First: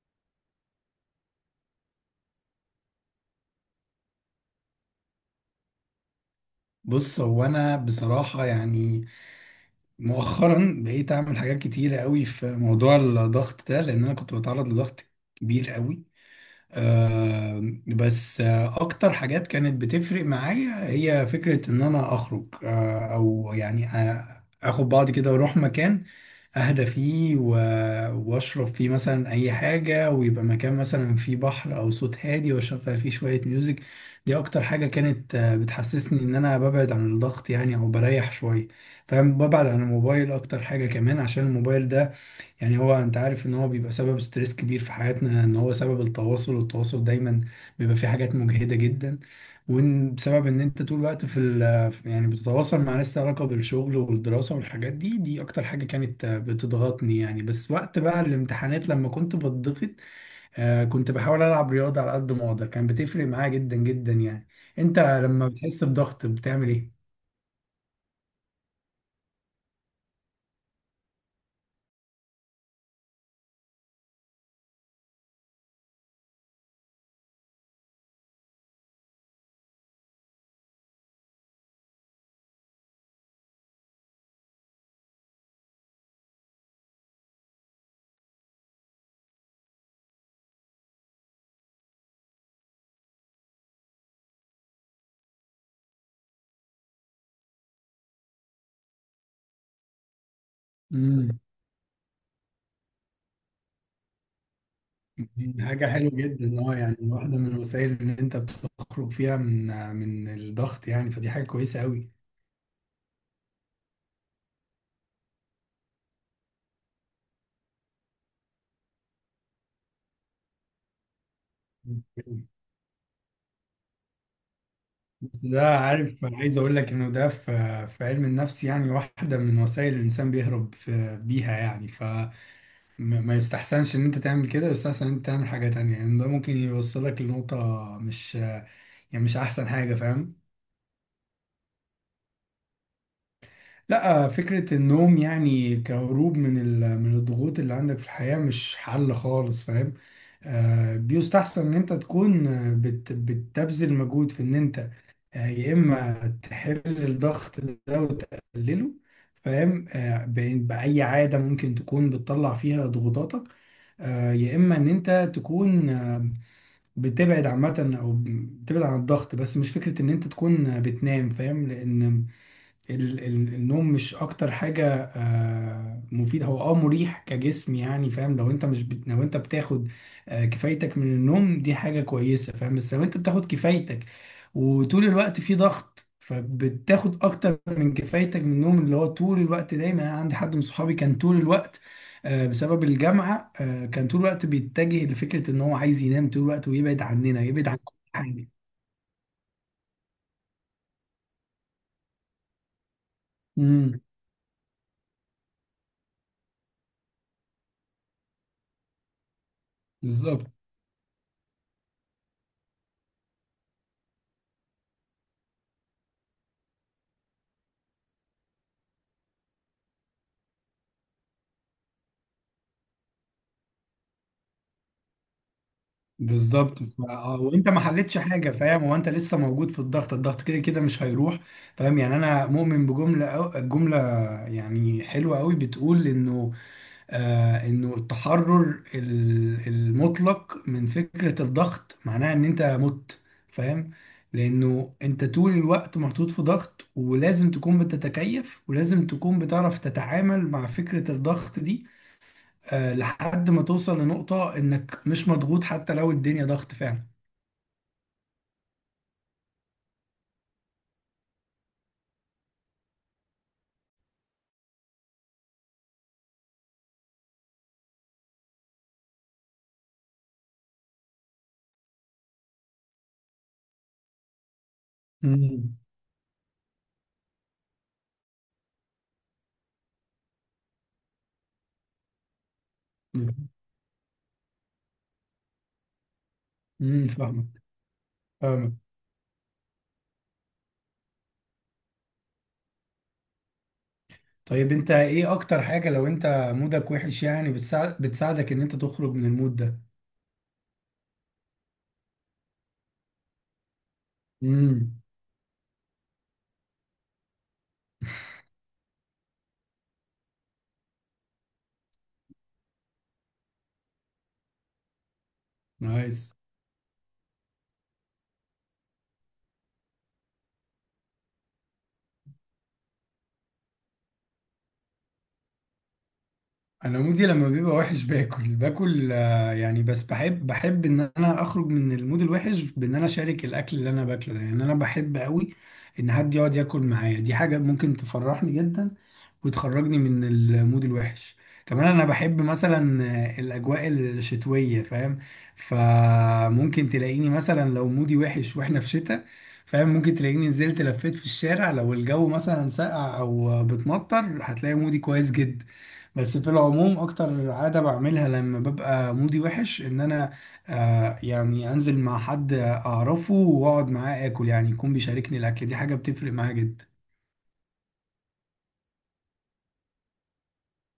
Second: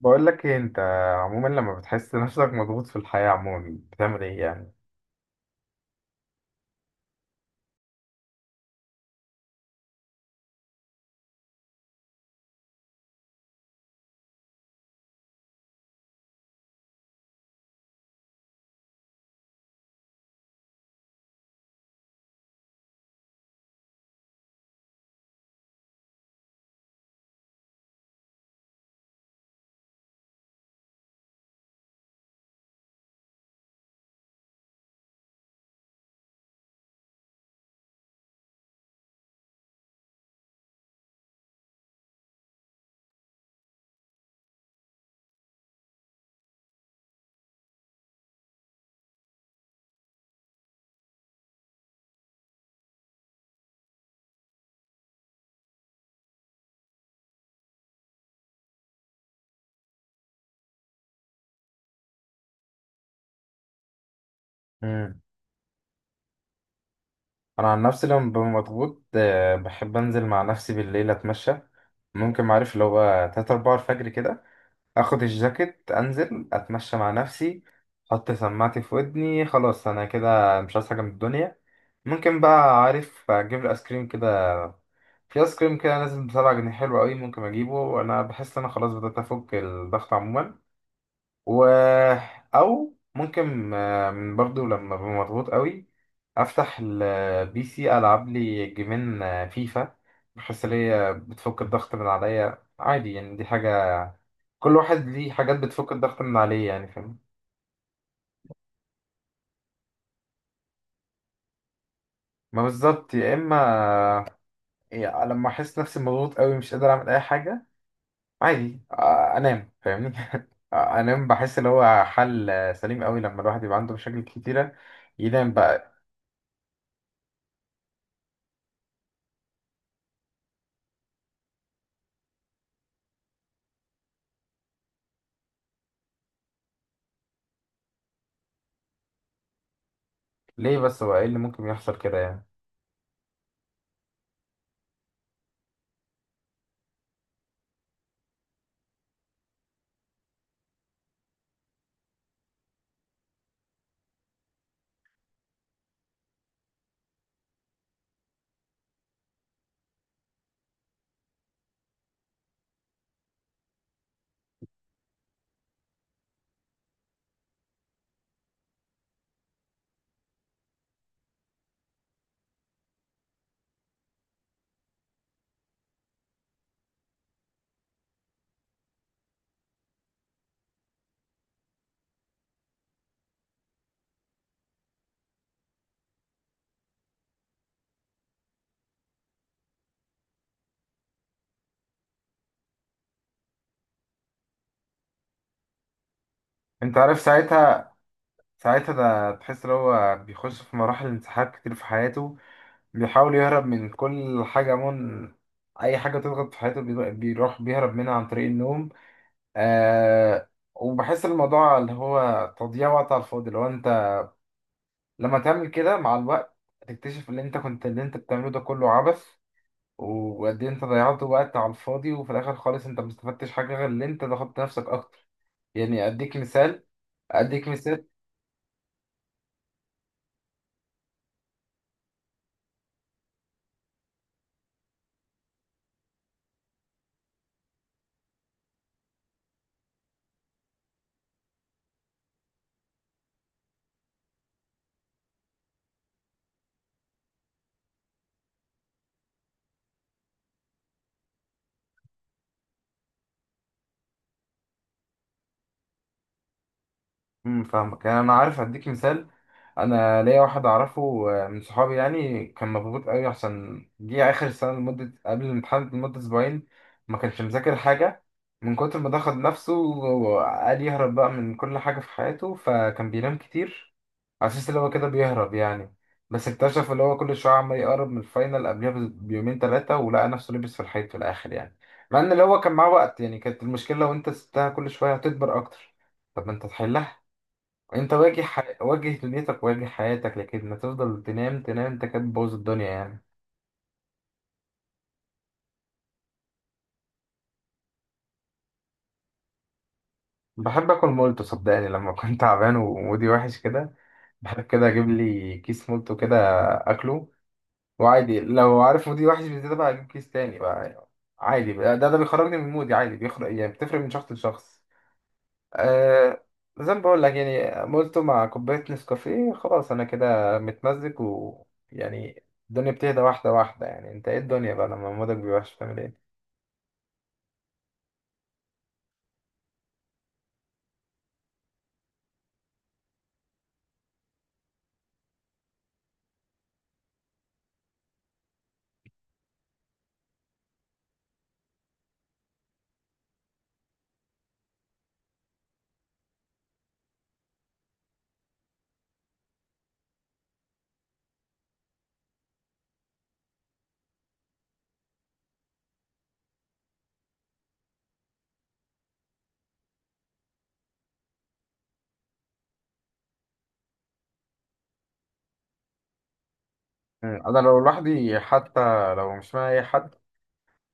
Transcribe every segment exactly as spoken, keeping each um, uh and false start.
بقول لك ايه، انت عموما لما بتحس نفسك مضغوط في الحياة، عموما بتعمل ايه يعني؟ بص هو انا بصراحه يعني مؤخرا بقيت اعمل حاجات كتيره قوي في موضوع الضغط ده لان انا كنت بتعرض لضغط كبير قوي. آه، بس آه، اكتر حاجات كانت بتفرق معايا هي فكرة ان انا اخرج، آه، او يعني آه، اخد بعض كده واروح مكان اهدى فيه و- واشرب فيه مثلا اي حاجة، ويبقى مكان مثلا فيه بحر او صوت هادي واشغل فيه شوية ميوزك. دي اكتر حاجة كانت آه، بتحسسني ان انا ببعد عن الضغط يعني، او بريح شوية. فاهم؟ ببعد عن الموبايل اكتر حاجة كمان، عشان الموبايل ده يعني هو انت عارف ان هو بيبقى سبب ستريس كبير في حياتنا، ان هو سبب التواصل، والتواصل دايما بيبقى فيه حاجات مجهدة جدا. وان بسبب ان انت طول الوقت في ال يعني بتتواصل مع ناس لها علاقة بالشغل والدراسة والحاجات دي، دي اكتر حاجة كانت بتضغطني يعني. بس وقت بقى الامتحانات لما كنت بتضغط آه، كنت بحاول العب رياضة على قد ما اقدر، كان بتفرق معايا جدا جدا يعني. انت امم لما بتحس بضغط بتعمل انا عن نفسي لما ببقى مضغوط، آه، بحب انزل مع نفسي بالليل اتمشى. ممكن، معرف، اللي هو ثلاثة اربعة الفجر كده. اخد الجاكيت، انزل اتمشى مع نفسي. احط سماعتي في ودني، خلاص انا كده مش عايز حاجة من الدنيا. ممكن بقى، عارف، اجيب الايس كريم كده. في ايس كريم كده نازل بسبعة جنيه حلو قوي، ممكن اجيبه، انا بحس ان انا خلاص بدأت افك الضغط عموما. و، او ممكن، آه، برضو لما ابقى مضغوط قوي، افتح البي سي العب لي جيمين، آه، فيفا. بحس ان هي ايه؟ بتفك الضغط من عليا عادي، يعني دي حاجه، كل واحد ليه حاجات حاجة بتفك حلوة الضغط من جدا. عليه اه يعني. يعني فاهم؟ واحدة من الوسائل ان انت بتخرج فيها من من الضغط يعني، فدي حاجة كويسة قوي. ما بالظبط يا اما. يعني لما احس نفسي مضغوط قوي مش قادر اعمل اي حاجه، عادي، آه، انام، فاهمني؟ آه، انام، بحس اللي هو حل، آه، سليم قوي لما الواحد يبقى عنده مشاكل كتيره. بس ينام ده بقى. عارف عايز اقول لك انه ده في في علم النفس يعني واحدة من وسائل الانسان بيهرب في- بيها يعني، فما ما يستحسنش ان انت تعمل كده. يستحسن ان انت تعمل حاجة تانية، يعني ده ممكن يوصلك لنقطة مش يعني مش احسن حاجة. فاهم؟ ليه بس؟ هو ايه اللي ممكن يحصل كده يعني؟ لا، فكرة النوم يعني كهروب من ال- من الضغوط اللي عندك في الحياة مش حل خالص. فاهم؟ آه، بيستحسن ان انت تكون آه، بت بتبذل مجهود في ان انت، آه، يا اما تحل الضغط ده وتقلله، فاهم؟ آه، ب- بأي عادة ممكن تكون بتطلع فيها ضغوطاتك، آه، يا اما ان انت تكون آه، بتبعد عامة، او بتبعد عن الضغط، بس مش فكرة ان انت تكون آه، بتنام. فاهم؟ لان ال- ال- النوم مش اكتر حاجة آه، مفيدة. هو اه مريح كجسم يعني. فاهم؟ لو انت مش بت... لو انت بتاخد آه، كفايتك من النوم دي حاجة كويسة. فاهم؟ بس لو انت بتاخد كفايتك وطول الوقت في ضغط فبتاخد اكتر من كفايتك من النوم، اللي هو طول الوقت دايما. انا عندي حد من صحابي كان طول الوقت، آه، بسبب الجامعة، آه، كان طول الوقت بيتجه لفكرة ان هو عايز ينام طول الوقت انت ويبعد عارف عننا، يبعد عن كل ساعتها، حاجة. ساعتها ده تحس ان هو بيخش في مراحل انسحاق كتير في حياته، بيحاول يهرب من امم، كل حاجة، من اي حاجة تضغط في حياته، بيض- بيروح بيهرب منها عن طريق النوم. بالظبط. آه. وبحس الموضوع اللي هو تضييع وقت على الفاضي، لو انت لما تعمل كده مع الوقت هتكتشف ان انت كنت اللي انت بتعمله ده كله عبث، وقد ايه انت ضيعت وقت على الفاضي. وفي الاخر خالص انت ما استفدتش حاجة غير ان انت ضغطت نفسك اكتر. يعني اديك بالظبط، مثال. ف- اه وانت اديك ما مثال حلتش حاجه. فاهم؟ هو انت لسه موجود في الضغط، الضغط كده كده مش هيروح. فاهم يعني انا مؤمن بجمله أو جمله يعني حلوه قوي، بتقول انه آه انه التحرر ال- المطلق من فكره الضغط معناها ان انت مت. فاهم؟ لانه انت طول الوقت محطوط في ضغط، ولازم تكون بتتكيف، ولازم تكون بتعرف تتعامل مع فكره الضغط دي آه، لحد ما توصل لنقطة انك مش مضغوط حتى لو الدنيا ضغط فعلا. امم فاهمك يعني، انا عارف هديك مثال. انا ليا واحد اعرفه، آه، من صحابي يعني، كان مضغوط قوي عشان جه اخر السنه لمده قبل الامتحان لمده اسبوعين. ما كانش مذاكر حاجه، من كتر ما ضغط نفسه وقال يهرب بقى من كل حاجه في حياته، فكان بينام كتير على اساس اللي هو كده بيهرب امم، يعني. بس اكتشف اللي هو كل شويه عمال يقرب من الفاينل، قبلها بيومين ثلاثه، ولقى نفسه لبس في الحيط في الاخر يعني. مع ان اللي هو كان معاه وقت يعني، كانت المشكله لو انت سبتها كل شويه هتكبر اكتر. طب ما انت امم، تحلها، فاهمك. انت واجه فاهمك. ح... واجه دنيتك، واجه حياتك، لكن ما تفضل تنام تنام، انت كده بتبوظ الدنيا يعني. طيب انت ايه اكتر حاجة لو انت مودك وحش يعني بتساعد بتساعدك ان انت تخرج من المود ده؟ بحب اكل مولتو، صدقني لما كنت تعبان ومودي وحش كده، بحب كده امم. اجيب لي كيس مولتو كده، اكله. وعادي لو عارف مودي وحش بزيادة بقى، اجيب كيس تاني بقى، عادي بقى. ده ده بيخرجني من مودي عادي، بيخرج يعني. بتفرق من شخص لشخص. نايس. أه... زي ما بقول لك يعني، مولتو مع كوباية نسكافيه خلاص انا كده متمزج، و، يعني الدنيا بتهدى واحدة واحدة يعني. انت ايه الدنيا بقى لما مودك بيبقى وحش بتعمل ايه؟ انا مودي لما بيبقى وحش باكل، باكل آه، يعني، بس بحب بحب ان انا اخرج من المود الوحش بان انا اشارك الاكل اللي انا باكله ده. يعني انا بحب قوي ان حد يقعد ياكل معايا، دي حاجة ممكن تفرحني جدا وتخرجني من المود الوحش. كمان انا بحب مثلا الاجواء الشتويه، فاهم؟ فممكن تلاقيني مثلا لو مودي وحش واحنا في شتاء، فاهم؟ ممكن تلاقيني نزلت لفيت في الشارع. لو الجو مثلا ساقع او بتمطر هتلاقي مودي كويس جدا. بس في العموم اكتر عادة بعملها لما ببقى مودي وحش ان انا آه يعني انزل مع حد اعرفه واقعد معاه اكل، يعني يكون بيشاركني الاكل، دي حاجة بتفرق معايا جدا. مم. انا لو لوحدي حتى، لو مش معايا اي حد،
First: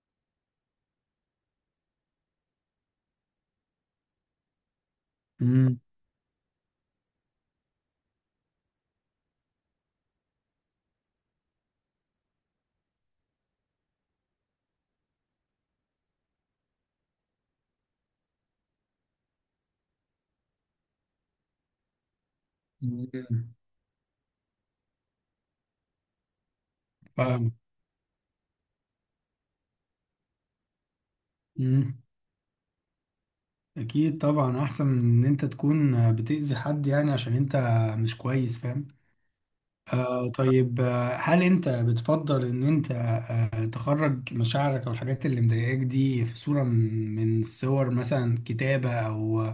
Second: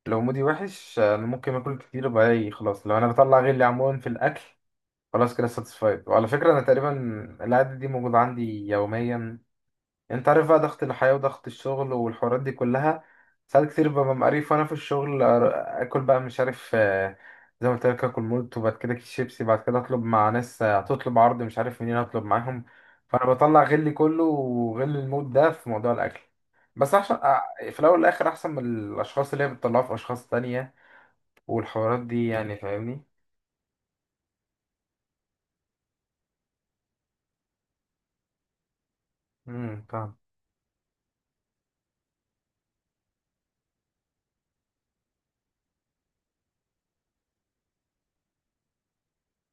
لو مودي وحش انا ممكن اكل كتير بقى، إيه، خلاص لو انا بطلع غلي عموما في الاكل خلاص كده امم، ساتسفايد. وعلى فكره انا تقريبا العاده دي موجوده عندي يوميا. يعني انت عارف بقى ضغط الحياة وضغط الشغل والحوارات دي كلها، ساعات كتير ببقى مقريف وانا في الشغل، أر- اكل بقى، مش عارف، آه، زي ما قلت لك اكل مولت وبعد كده كيس شيبسي، بعد كده اطلب مع ناس، آه، هتطلب عرض، مش عارف منين اطلب معاهم. فانا بطلع غلي كله وغل الموت ده في موضوع الاكل، بس عشان فاهم. آه، في الاول والاخر احسن من الاشخاص اللي هي بتطلعها في اشخاص تانية مم. والحوارات دي يعني، فاهمني؟ اكيد طبعا احسن من ان انت تكون بتأذي حد يعني عشان انت مش كويس. فاهم؟ امم فاهم. آه، طيب، آه، هل انت بتفضل ان انت تخرج مشاعرك او الحاجات اللي مضايقاك دي في صورة من من صور، مثلا كتابة او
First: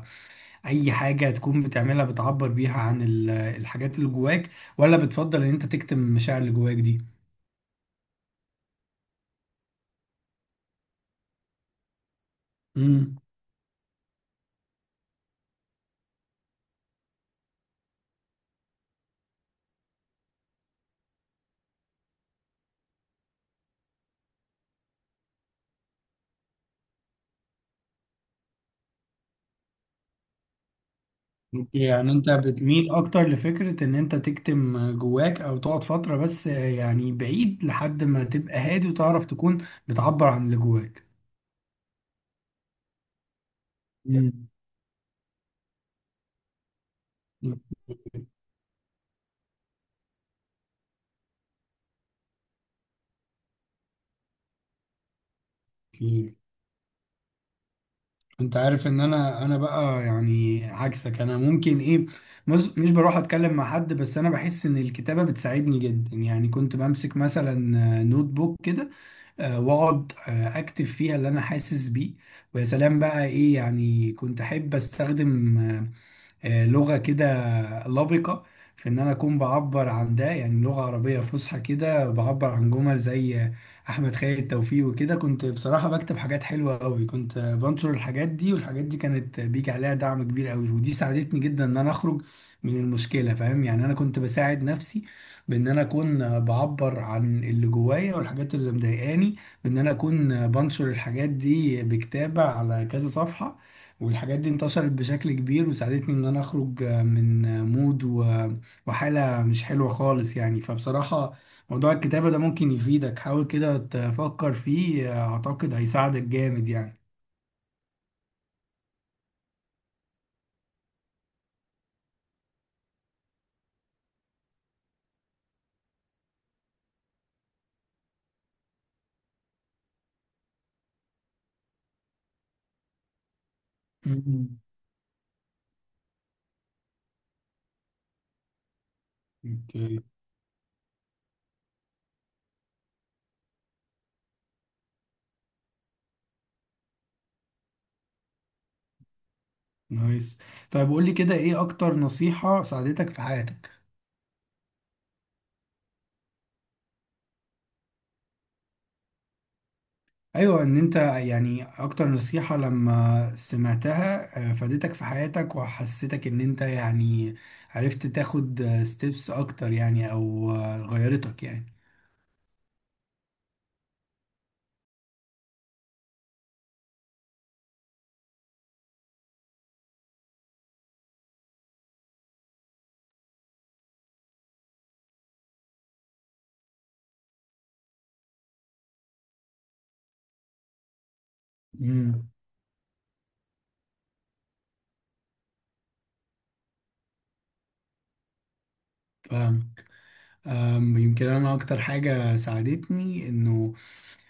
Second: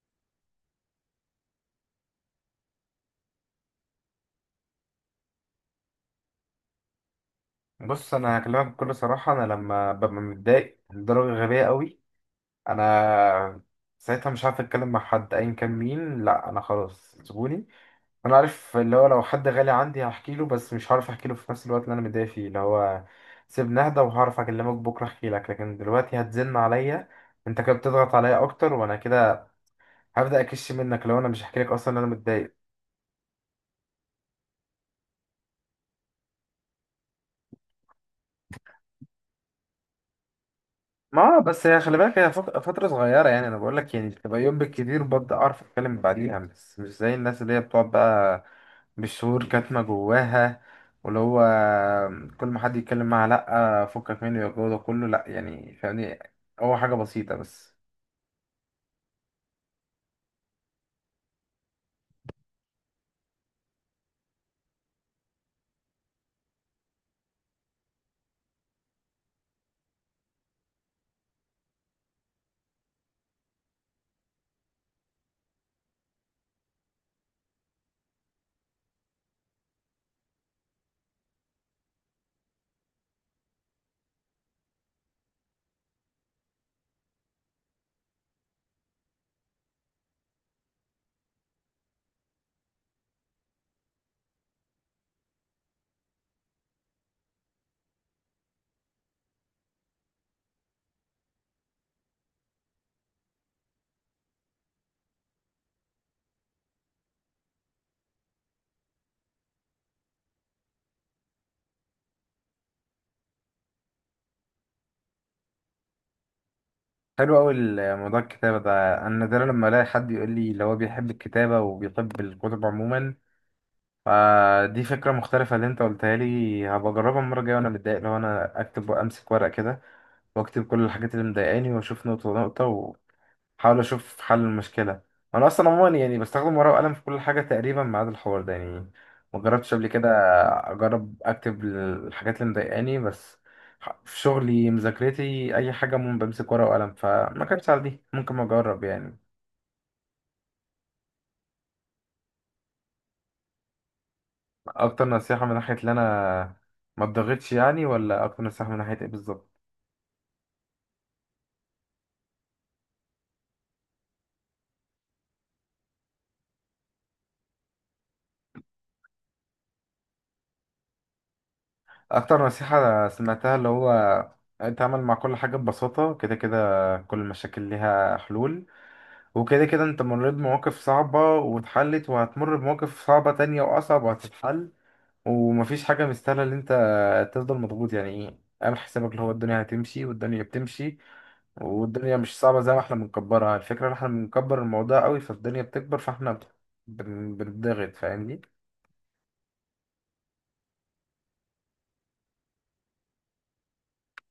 اي حاجة تكون بتعملها بتعبر بيها عن ال- الحاجات اللي جواك؟ ولا بتفضل ان انت تكتم المشاعر اللي جواك دي؟ بص انا هكلمك بكل صراحة، انا لما ببقى متضايق لدرجة غبية قوي، مم. انا ساعتها مش عارف اتكلم مع حد ايا كان مين، لا انا خلاص سيبوني، انا عارف اللي هو لو حد غالي عندي هحكي له، بس مش هعرف احكي له في نفس الوقت اللي انا متضايق فيه، اللي هو سيبني اهدى وهعرف اكلمك بكره، احكي لك. لكن دلوقتي هتزن عليا انت كده، بتضغط عليا اكتر وانا كده هبدا اكش منك لو انا مش هحكي لك اصلا إن انا يعني انت متضايق. بتميل اكتر لفكرة ان انت تكتم جواك، او تقعد فترة بس يعني بعيد لحد ما تبقى هادي وتعرف تكون بتعبر عن اللي جواك. ما آه، بس هي خلي بالك، هي فت- فترة صغيرة يعني. أنا بقول لك يعني تبقى مم. يوم بالكتير، وببدأ أعرف أتكلم بعديها، بس مش زي الناس اللي هي بتقعد بقى بالشهور كاتمة جواها، واللي هو كل ما حد يتكلم معاها لأ فكك منه، يا الجو ده كله لأ يعني، فاهمني؟ اوكي. هو حاجة بسيطة بس. انت عارف ان انا انا بقى يعني عكسك، انا ممكن ايه مش مش بروح اتكلم مع حد، بس انا بحس ان الكتابة بتساعدني جدا. يعني كنت بمسك مثلا نوت بوك كده، آه، واقعد آه، اكتب فيها اللي انا حاسس بيه. ويا سلام بقى ايه، يعني كنت احب استخدم آه، لغة كده لبقة، في إن أنا أكون بعبر عن ده، يعني لغة عربية فصحى كده بعبر عن جمل زي أحمد خالد توفيق، وكده كنت بصراحة بكتب حاجات حلوة أوي. كنت بنشر الحاجات دي، والحاجات دي كانت بيجي عليها دعم كبير أوي، ودي ساعدتني جدا إن أنا أخرج من المشكلة. فاهم؟ يعني أنا كنت بساعد نفسي بإن أنا أكون بعبر عن اللي جوايا والحاجات اللي مضايقاني، بإن أنا أكون بنشر الحاجات دي بكتابة على كذا صفحة. والحاجات دي انتشرت بشكل كبير، وساعدتني ان انا اخرج من مود و- وحالة مش حلوة خالص يعني. فبصراحة موضوع الكتابة ده ممكن يفيدك، حاول كده تفكر فيه، اعتقد هيساعدك جامد يعني. حلو أوي. موضوع الكتابة ده أنا نادرا لما ألاقي حد يقول لي اللي هو بيحب الكتابة وبيحب الكتب عموما، فدي فكرة مختلفة اللي أنت قلتها لي، هبقى أجربها المرة الجاية وأنا متضايق، لو أنا أكتب وأمسك ورق كده واكتب كل الحاجات اللي مضايقاني، واشوف نقطة نقطة، واحاول اشوف حل مم. المشكلة. انا اصلا عموما يعني بستخدم ورقة وقلم في كل حاجة تقريبا ما عدا الحوار ده يعني، ما جربتش قبل اوكي. كده. اجرب اكتب الحاجات اللي مضايقاني بس. ح- في شغلي، مذاكرتي، اي حاجة، مم بمسك ورقة وقلم، فما كانتش على دي، ممكن ما اجرب يعني. نايس. طيب قول لي كده، ايه اكتر نصيحة ساعدتك في حياتك؟ اكتر نصيحة من ناحية ان انا ما اتضغطش يعني، ولا اكتر نصيحة من ناحية ايه بالظبط؟ ايوه، ان انت يعني اكتر نصيحة لما سمعتها آه، فادتك في حياتك وحسيتك ان انت يعني عرفت تاخد ستيبس اكتر يعني، او آه، غيرتك يعني. اكتر نصيحة سمعتها اللي هو اتعامل مع كل حاجة ببساطة، كده كده كل المشاكل ليها حلول، وكده كده انت مريت بمواقف صعبة واتحلت، وهتمر بمواقف صعبة تانية واصعب وهتتحل، ومفيش حاجة مستاهلة ان انت تفضل مضغوط يعني. ايه، اعمل حسابك اللي هو الدنيا هتمشي، والدنيا بتمشي، والدنيا امم، مش صعبة زي ما احنا بنكبرها، الفكرة ان احنا بنكبر الموضوع قوي فالدنيا بتكبر، فاحنا بن- بنضغط، فاهمني؟ فاهم. أم، يمكن انا اكتر حاجة ساعدتني انه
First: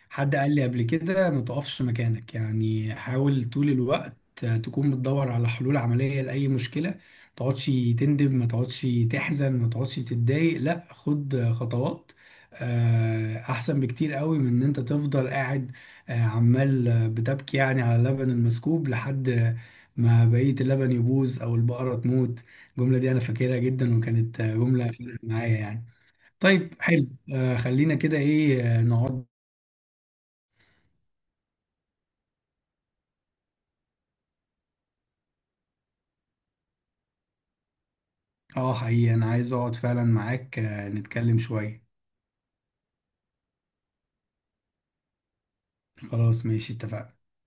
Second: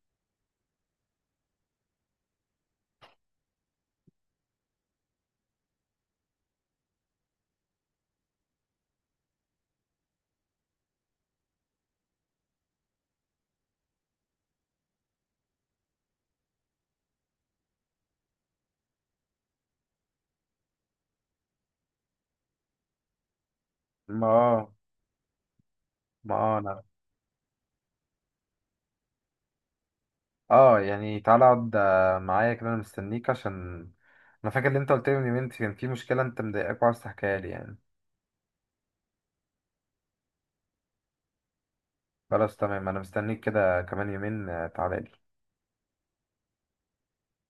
حد قال لي قبل كده، ما تقفش مكانك. يعني حاول طول الوقت تكون بتدور على حلول عملية لأي مشكلة. ما تقعدش تندب، ما تقعدش تحزن، ما تقعدش تتضايق، لا، خد خطوات آه، أحسن بكتير قوي من إن أنت تفضل قاعد آه، عمال بتبكي يعني على اللبن المسكوب لحد ما بقية اللبن يبوظ أو البقرة تموت. الجملة دي أنا فاكرها جدا، ما وكانت آه، آه، جملة فرقت معايا يعني. طيب ما حلو. آه، خلينا كده إيه آه، نقعد. اه يعني تعالى اقعد آه، معايا كده، انا مستنيك عشان انا فاكر اللي انت قلت لي من يومين كان في مشكله انت مضايقاك وعايز تحكيها لي يعني. اه حقيقي انا عايز اقعد فعلا معاك آه، نتكلم شوية. خلاص تمام، انا مستنيك كده كمان يومين. آه، تعالى لي. خلاص ماشي، اتفقنا.